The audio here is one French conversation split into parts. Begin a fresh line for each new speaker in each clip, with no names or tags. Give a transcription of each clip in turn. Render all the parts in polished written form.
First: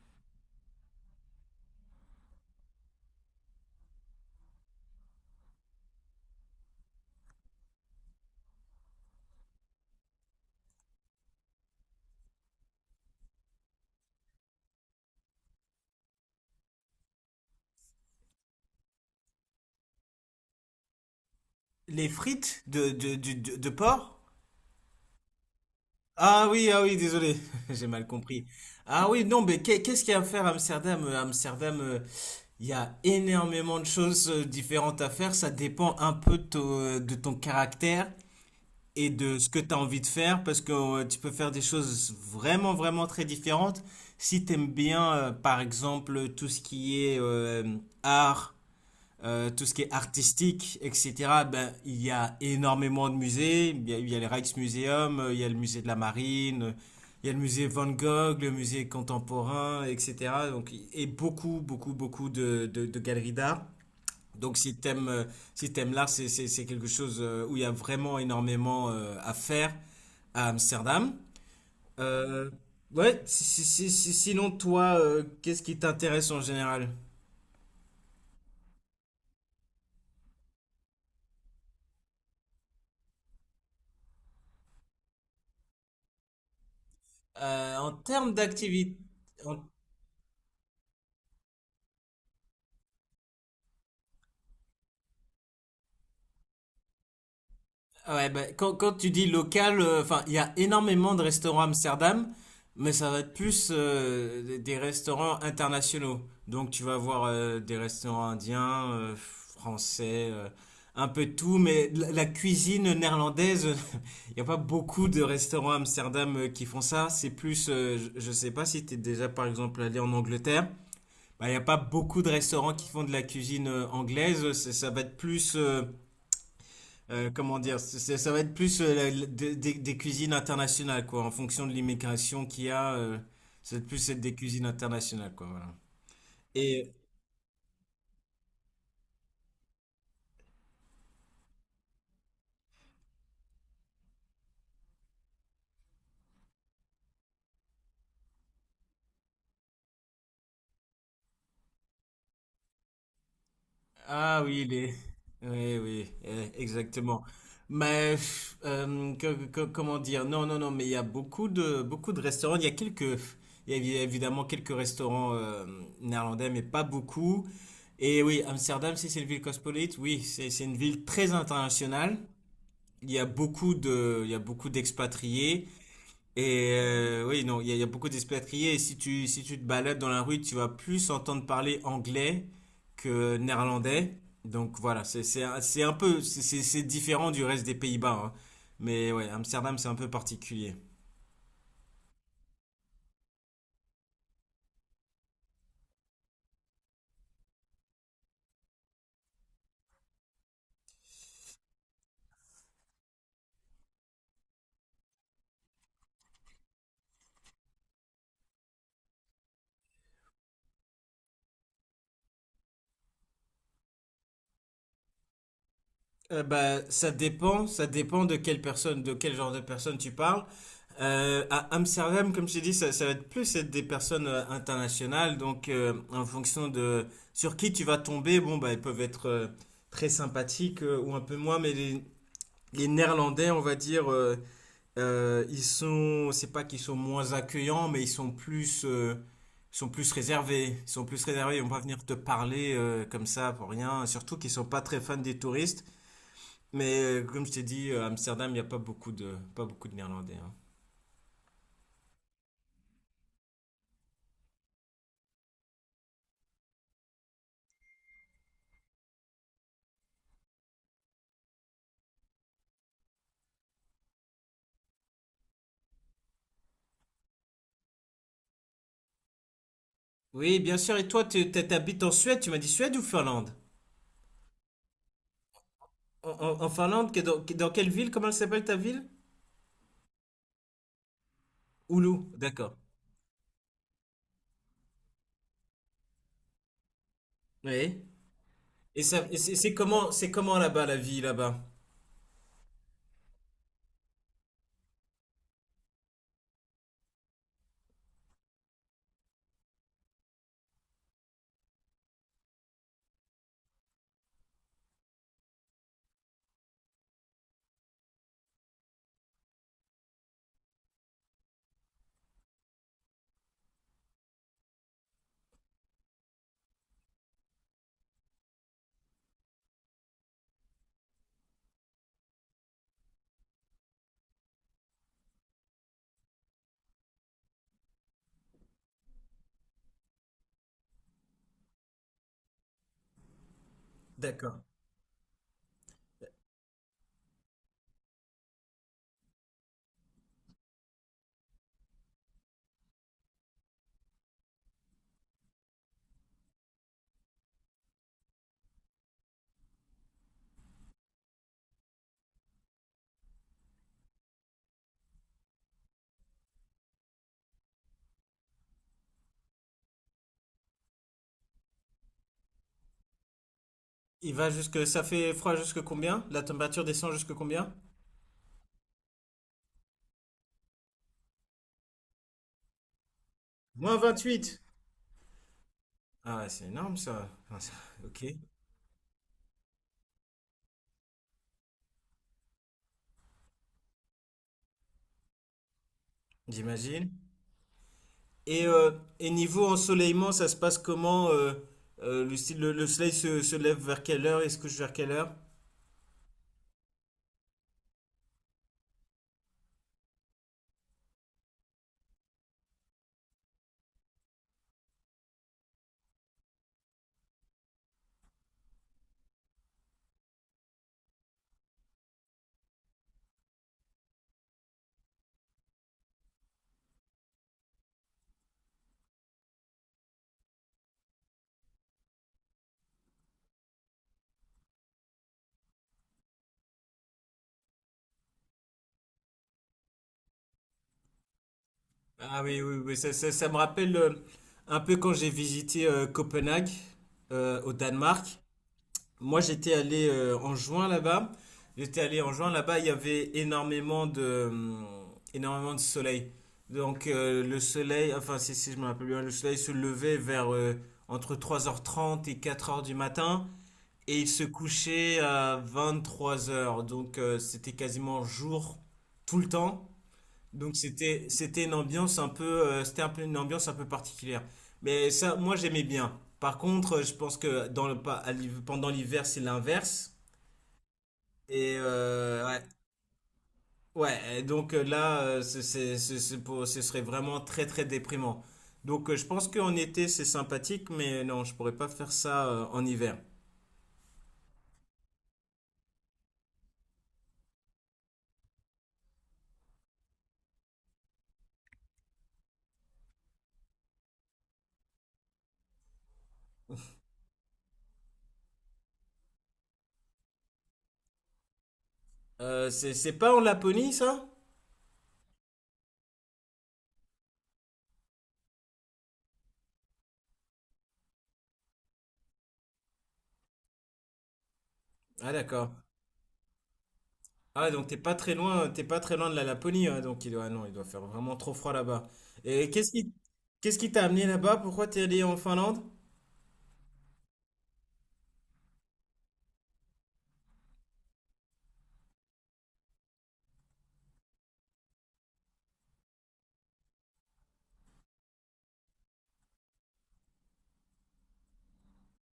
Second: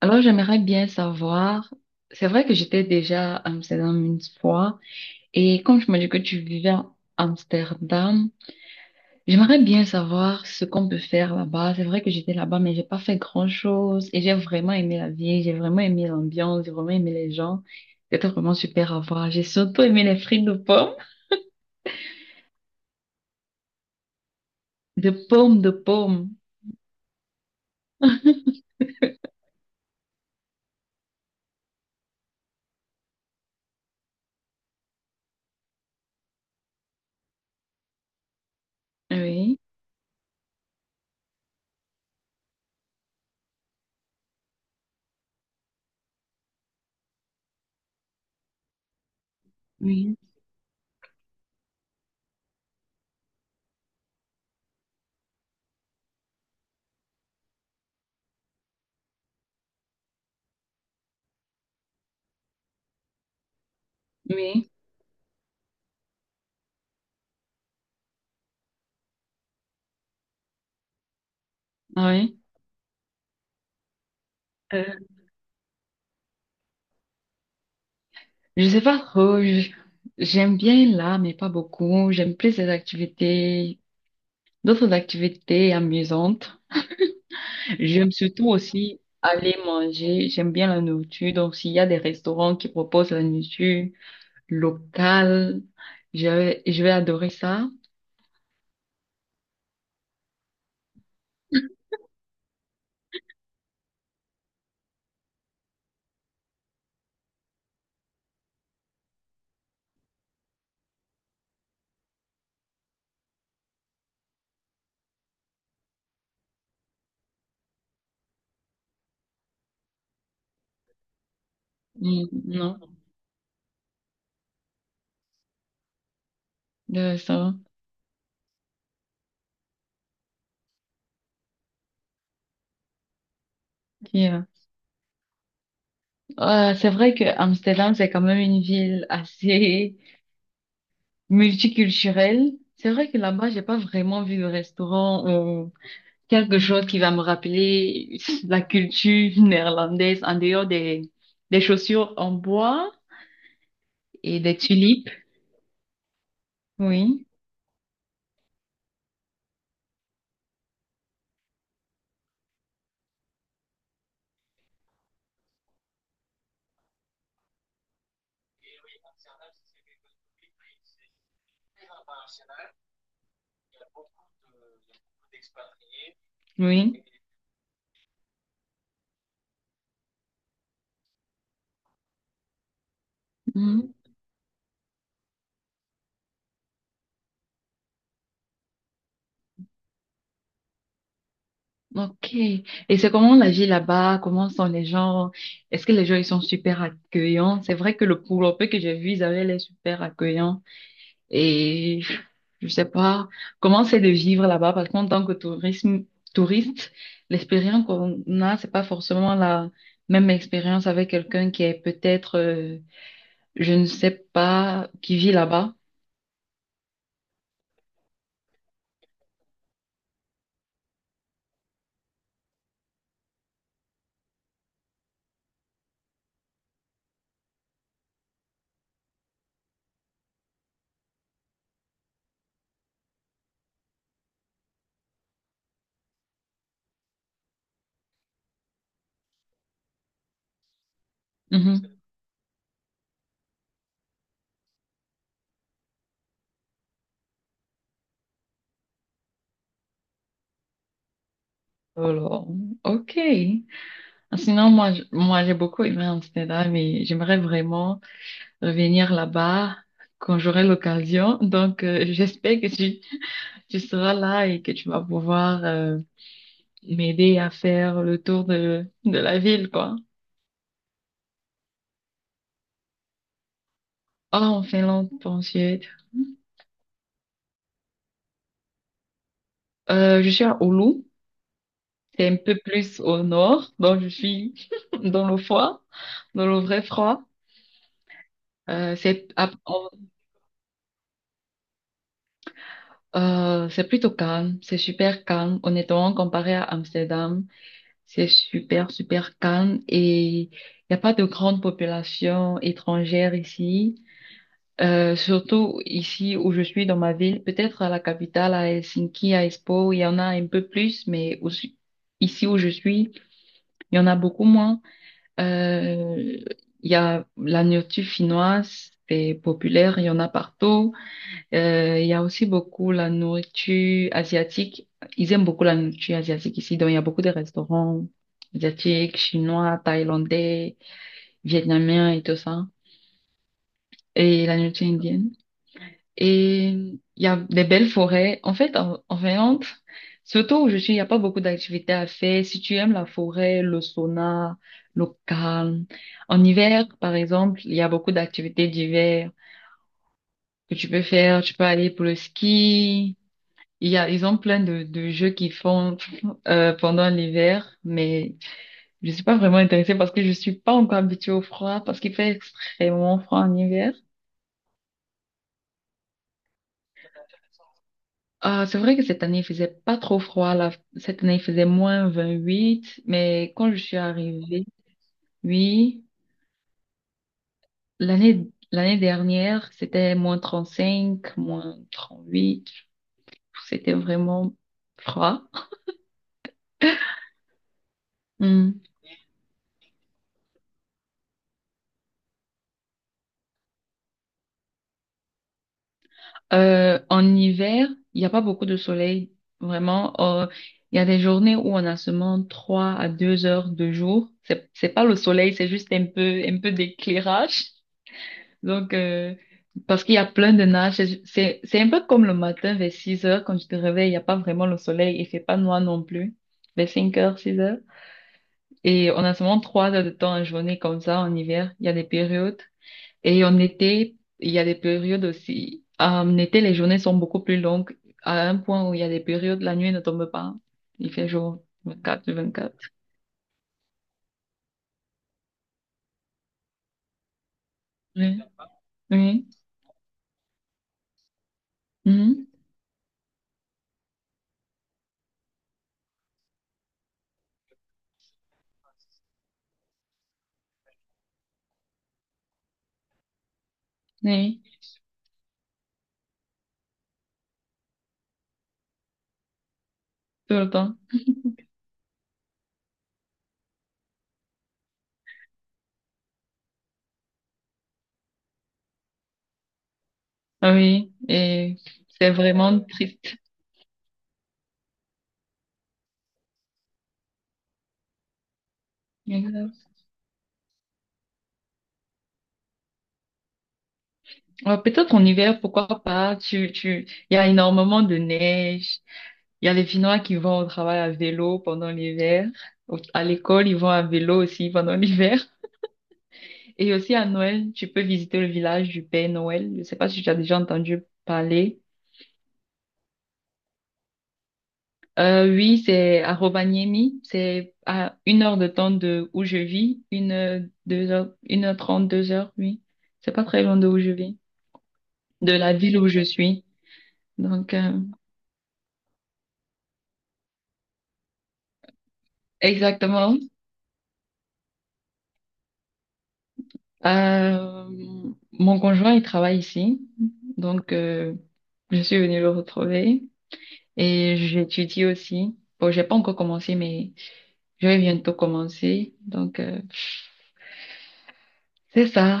Alors, j'aimerais bien savoir, c'est vrai que j'étais déjà à Amsterdam une fois, et quand tu m'as dit que tu vivais à Amsterdam, j'aimerais bien savoir ce qu'on peut faire là-bas. C'est vrai que j'étais là-bas, mais j'ai pas fait grand-chose, et j'ai vraiment aimé la vie, j'ai vraiment aimé l'ambiance, j'ai vraiment aimé les gens. C'était vraiment super à voir. J'ai surtout aimé les frites de pommes,
Les frites de porc?
de pommes, de pommes.
Ah oui, ah oui, désolé, j'ai mal compris. Ah oui, non, mais qu'est-ce qu'il y a à faire à Amsterdam? Amsterdam, il y a énormément de choses différentes à faire. Ça dépend un peu de ton caractère et de ce
Oui,
que tu as envie de faire, parce que tu peux faire des choses vraiment, vraiment très différentes. Si tu aimes bien, par exemple, tout ce qui est art, tout ce qui est
oui.
artistique, etc. Ben, il y a énormément de musées. Il y a le Rijksmuseum, il y a le musée de la Marine, il y a le musée Van Gogh, le musée contemporain, etc. Donc, et beaucoup, beaucoup, beaucoup de galeries d'art. Donc,
Oui,
si t'aimes l'art, c'est quelque chose où il y a vraiment énormément à faire à Amsterdam.
ah
Euh, ouais, sinon, toi,
oui.
qu'est-ce qui t'intéresse en général?
Je sais pas trop, j'aime bien l'art, mais pas beaucoup. J'aime plus les activités, d'autres activités amusantes.
En
J'aime
termes
surtout
d'activité.
aussi aller manger. J'aime bien la nourriture. Donc, s'il y a des restaurants qui proposent la nourriture locale, je vais adorer ça.
Ah ouais, bah, quand tu dis local, enfin, il y a énormément de restaurants à Amsterdam, mais ça va être plus des restaurants internationaux. Donc tu vas avoir des restaurants indiens, français, un peu de tout, mais la cuisine néerlandaise, il n'y a pas beaucoup de restaurants à Amsterdam qui font ça. C'est plus, je ne sais pas si tu es déjà par exemple allé en Angleterre, bah, il n'y a pas beaucoup
Mm,
de restaurants
non,
qui font de la cuisine anglaise. Ça va être plus... euh,
de
euh,
ça.
comment dire, ça va être plus des cuisines internationales, quoi, en fonction de l'immigration qu'il y a, ça va être plus être des
Yeah.
cuisines internationales, quoi, voilà.
Ah, c'est
Et,
vrai que Amsterdam, c'est quand même une ville assez multiculturelle. C'est vrai que là-bas, j'ai pas vraiment vu de restaurant, quelque chose qui va me rappeler la culture néerlandaise en dehors des chaussures en bois et
ah
des
oui,
tulipes.
oui, oui, exactement.
Oui,
Mais, comment dire, non, non, non, mais il y a beaucoup de restaurants, il y a quelques, il y a évi- évidemment quelques restaurants néerlandais, mais pas beaucoup. Et oui, Amsterdam, si c'est une ville cosmopolite, oui, c'est une ville très internationale. Il y a beaucoup d'expatriés. Et
oui.
euh, oui, non, il y a beaucoup d'expatriés. Et si tu te balades dans la rue, tu vas plus entendre parler anglais que
Mhm.
néerlandais. Donc voilà, c'est un peu, c'est différent du reste des Pays-Bas, hein. Mais ouais, Amsterdam, c'est un peu particulier.
Ok. Et c'est comment la vie là-bas? Comment sont les gens? Est-ce que les gens ils sont super accueillants? C'est vrai que le peu que j'ai vu, ils avaient l'air super accueillants. Et je sais pas comment c'est de vivre là-bas parce qu'en tant que tourisme, touriste, l'expérience qu'on a, c'est pas forcément la même expérience avec quelqu'un qui est peut-être, je ne sais pas, qui vit là-bas.
Bah, ça dépend de quel genre de personne tu parles. À Amsterdam, comme je t'ai dit, ça va être plus être des personnes internationales. Donc, en fonction de sur qui tu vas tomber, bon, bah, ils peuvent être très sympathiques ou un peu moins. Mais les Néerlandais, on va dire, c'est pas qu'ils sont moins accueillants, mais ils sont plus réservés. Ils sont plus réservés. Ils vont pas
Mhm.
venir te parler comme ça pour rien. Surtout qu'ils sont pas très fans des touristes. Mais comme je t'ai dit, Amsterdam, il n'y a pas beaucoup de Néerlandais, hein.
Alors, ok. Sinon, j'ai beaucoup aimé Amsterdam et j'aimerais vraiment revenir là-bas quand j'aurai l'occasion. Donc, j'espère que tu seras là et que tu vas pouvoir, m'aider à faire le tour de la ville, quoi.
Oui, bien sûr. Et toi, tu t'habites en Suède? Tu m'as dit Suède ou Finlande?
Oh, en Finlande, pas en Suède.
En Finlande, dans quelle ville? Comment elle s'appelle ta ville?
Je suis à Oulu, c'est
Oulu.
un peu
D'accord.
plus au nord, donc je suis dans le froid, dans le vrai froid.
Oui.
Euh,
Et ça,
c'est
et
à-
c'est c'est
en-
comment, c'est comment là-bas, la vie là-bas?
c'est plutôt calme, c'est super calme. Honnêtement, comparé à Amsterdam, c'est super, super calme et il n'y a pas de grande population étrangère ici. Surtout ici où je suis dans ma ville, peut-être à la capitale, à Helsinki, à Espoo, il y en a un peu plus, mais aussi, ici où je suis, il y en a beaucoup moins. Euh, il y a la nourriture finnoise, c'est populaire, il y en a partout. Il y a aussi beaucoup la nourriture asiatique. Ils aiment beaucoup la nourriture asiatique ici, donc il y a beaucoup de restaurants asiatiques, chinois, thaïlandais, vietnamiens et tout ça. Et la
D'accord.
nourriture indienne. Et il y a des belles forêts. En fait, en Finlande, surtout où je suis, il n'y a pas beaucoup d'activités à faire. Si tu aimes la forêt, le sauna, le calme. En hiver, par exemple, il y a beaucoup d'activités d'hiver que tu peux faire. Tu peux aller pour le ski. Ils ont plein de jeux qu'ils font pendant l'hiver, mais je suis pas vraiment intéressée parce que je suis pas encore habituée au froid, parce qu'il fait extrêmement froid en hiver.
Ça fait froid jusque combien? La température descend jusque combien?
Ah, c'est vrai que cette année, il faisait pas trop froid là. Cette année, il faisait moins 28, mais quand je
Moins
suis
28.
arrivée, oui,
Ah ouais, c'est énorme ça. Ok,
l'année dernière, c'était moins 35, moins 38. C'était vraiment froid.
j'imagine. Et,
Hmm.
euh, et niveau ensoleillement, ça se passe comment, le soleil se lève vers quelle heure et se couche vers quelle heure?
En hiver, il n'y a pas beaucoup de soleil, vraiment. Il y a des journées où on a seulement 3 à 2 heures de jour. C'est pas le soleil, c'est juste un peu d'éclairage. Donc, parce qu'il y a plein de nuages, c'est un peu comme le matin vers 6 heures quand tu te réveilles, il n'y a pas vraiment le soleil, il fait pas noir non plus, vers 5 heures, 6 heures. Et on a seulement 3 heures de temps en journée comme ça en hiver, il y a des périodes. Et en été, il y a des périodes aussi. Ah, en été, les journées sont beaucoup plus longues, à un point où il y a des périodes, la nuit ne tombe pas. Il fait jour vingt-quatre sur
Ah oui, oui,
vingt-quatre
oui, ça me rappelle un peu quand j'ai visité Copenhague au Danemark.
Oui,
Moi,
oui,
j'étais allé en juin là-bas. J'étais allé en
mhm.
juin là-bas, il y avait énormément de soleil. Donc le soleil, enfin si je me rappelle bien, le soleil se levait vers entre 3h30 et 4h du matin. Et il se
Oui,
couchait à 23h, donc c'était quasiment jour tout le temps.
tout le
Donc
temps.
c'était un peu une ambiance un peu particulière. Mais ça moi j'aimais bien. Par contre, je pense que dans le pa- à l'hiv- pendant l'hiver, c'est l'inverse
Ah oui,
et
et c'est
euh, ouais,
vraiment triste.
ouais, et donc là ce serait vraiment très très déprimant. Donc je pense qu'en
Exact.
été c'est sympathique mais non, je pourrais pas faire ça en hiver.
Ouais, peut-être en hiver, pourquoi pas. Il y a énormément de neige. Il y a les Finnois qui vont au travail à vélo pendant l'hiver. À l'école, ils vont à vélo aussi pendant l'hiver. Et aussi à Noël, tu peux visiter le village du Père Noël. Je ne sais pas si tu as déjà entendu parler.
C'est pas en Laponie ça?
Oui, c'est à Rovaniemi. C'est à une heure de temps de où je vis. Une heure, deux heures, une heure trente, deux heures, oui. C'est pas très loin de où je vis.
Ah
De
d'accord.
la ville où je suis.
Ah
Donc,
donc t'es pas très loin, t'es pas très loin de la Laponie, hein, donc ah non, il doit faire vraiment trop froid là-bas. Et qu'est-ce qui,
exactement.
qu'est-ce qui t'a amené là-bas? Pourquoi t'es allé en Finlande?
Euh, Mon conjoint, il travaille ici, donc je suis venue le retrouver et j'étudie aussi. Bon, j'ai pas encore commencé, mais je vais bientôt commencer. Donc c'est ça,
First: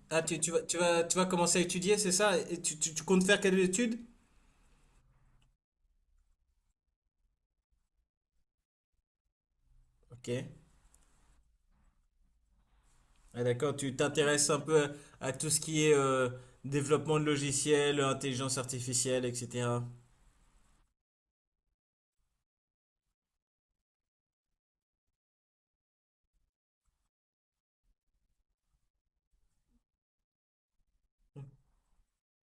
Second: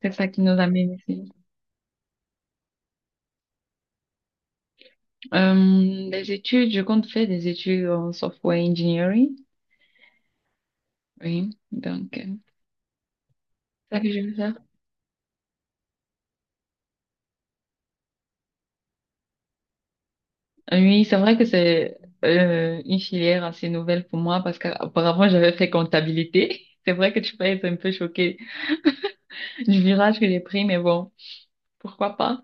c'est
Ah
ça
tu,
qui nous
tu vas, tu
amène
vas, tu vas
ici.
commencer à étudier, c'est ça? Et tu comptes faire quelles études?
Les études, je compte faire des études en software engineering.
Ok.
Oui, donc
Ah, d'accord, tu
c'est ça que je veux
t'intéresses
faire.
un peu à tout ce qui est développement de logiciels, intelligence artificielle, etc.
Oui, c'est vrai que c'est une filière assez nouvelle pour moi parce qu'auparavant j'avais fait comptabilité. C'est vrai que tu peux être un peu choqué du virage que j'ai pris, mais bon, pourquoi pas?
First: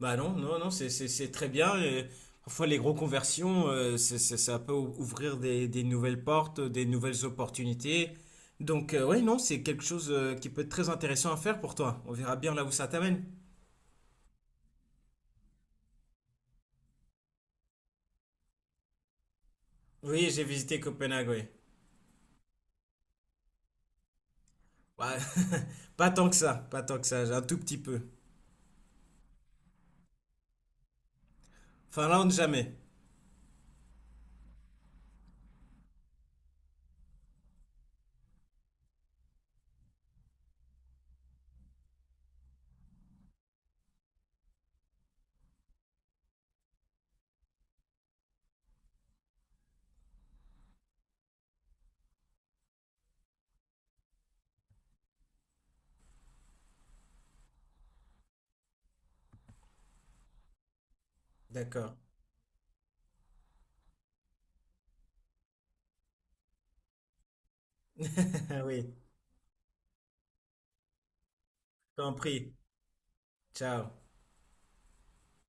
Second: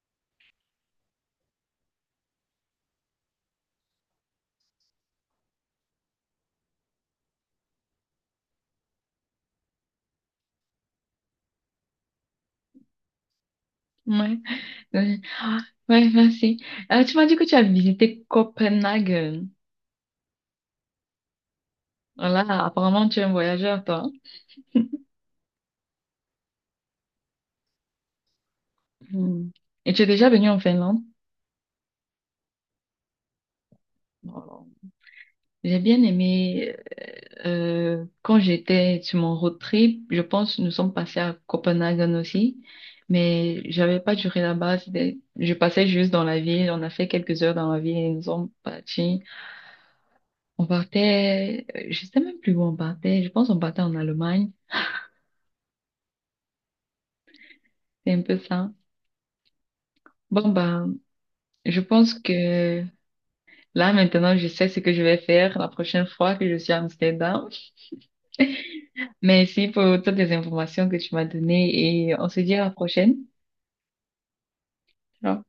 Bah non, non, non, c'est très bien. Et parfois, les gros conversions, ça peut ouvrir des nouvelles portes, des nouvelles opportunités. Donc, ouais, non, c'est quelque chose qui peut être très intéressant à faire pour toi. On verra bien là où ça t'amène.
Ouais, oui. Ah, ouais, merci. Tu m'as dit que tu as visité Copenhague.
Oui, j'ai visité Copenhague, oui.
Voilà, apparemment tu es un voyageur, toi.
Ouais, pas tant que ça, pas tant que ça, j'ai un tout petit peu.
Hmm. Et tu es déjà venu en Finlande?
Finlande, jamais.
Bon, j'ai bien aimé, quand j'étais sur mon road trip, je pense que nous sommes passés à Copenhague aussi, mais j'avais pas duré là-bas. Je passais juste dans la ville, on a fait quelques heures dans la ville et nous sommes partis. On partait, je sais même plus où on partait. Je pense qu'on partait en Allemagne. C'est un peu ça. Bon, ben, je
D'accord.
pense que là, maintenant, je sais ce que je vais faire la prochaine fois que je suis à Amsterdam.
Oui,
Merci pour toutes les informations que tu m'as données et on se
compris.
dit à la prochaine.
Ciao.
Alors.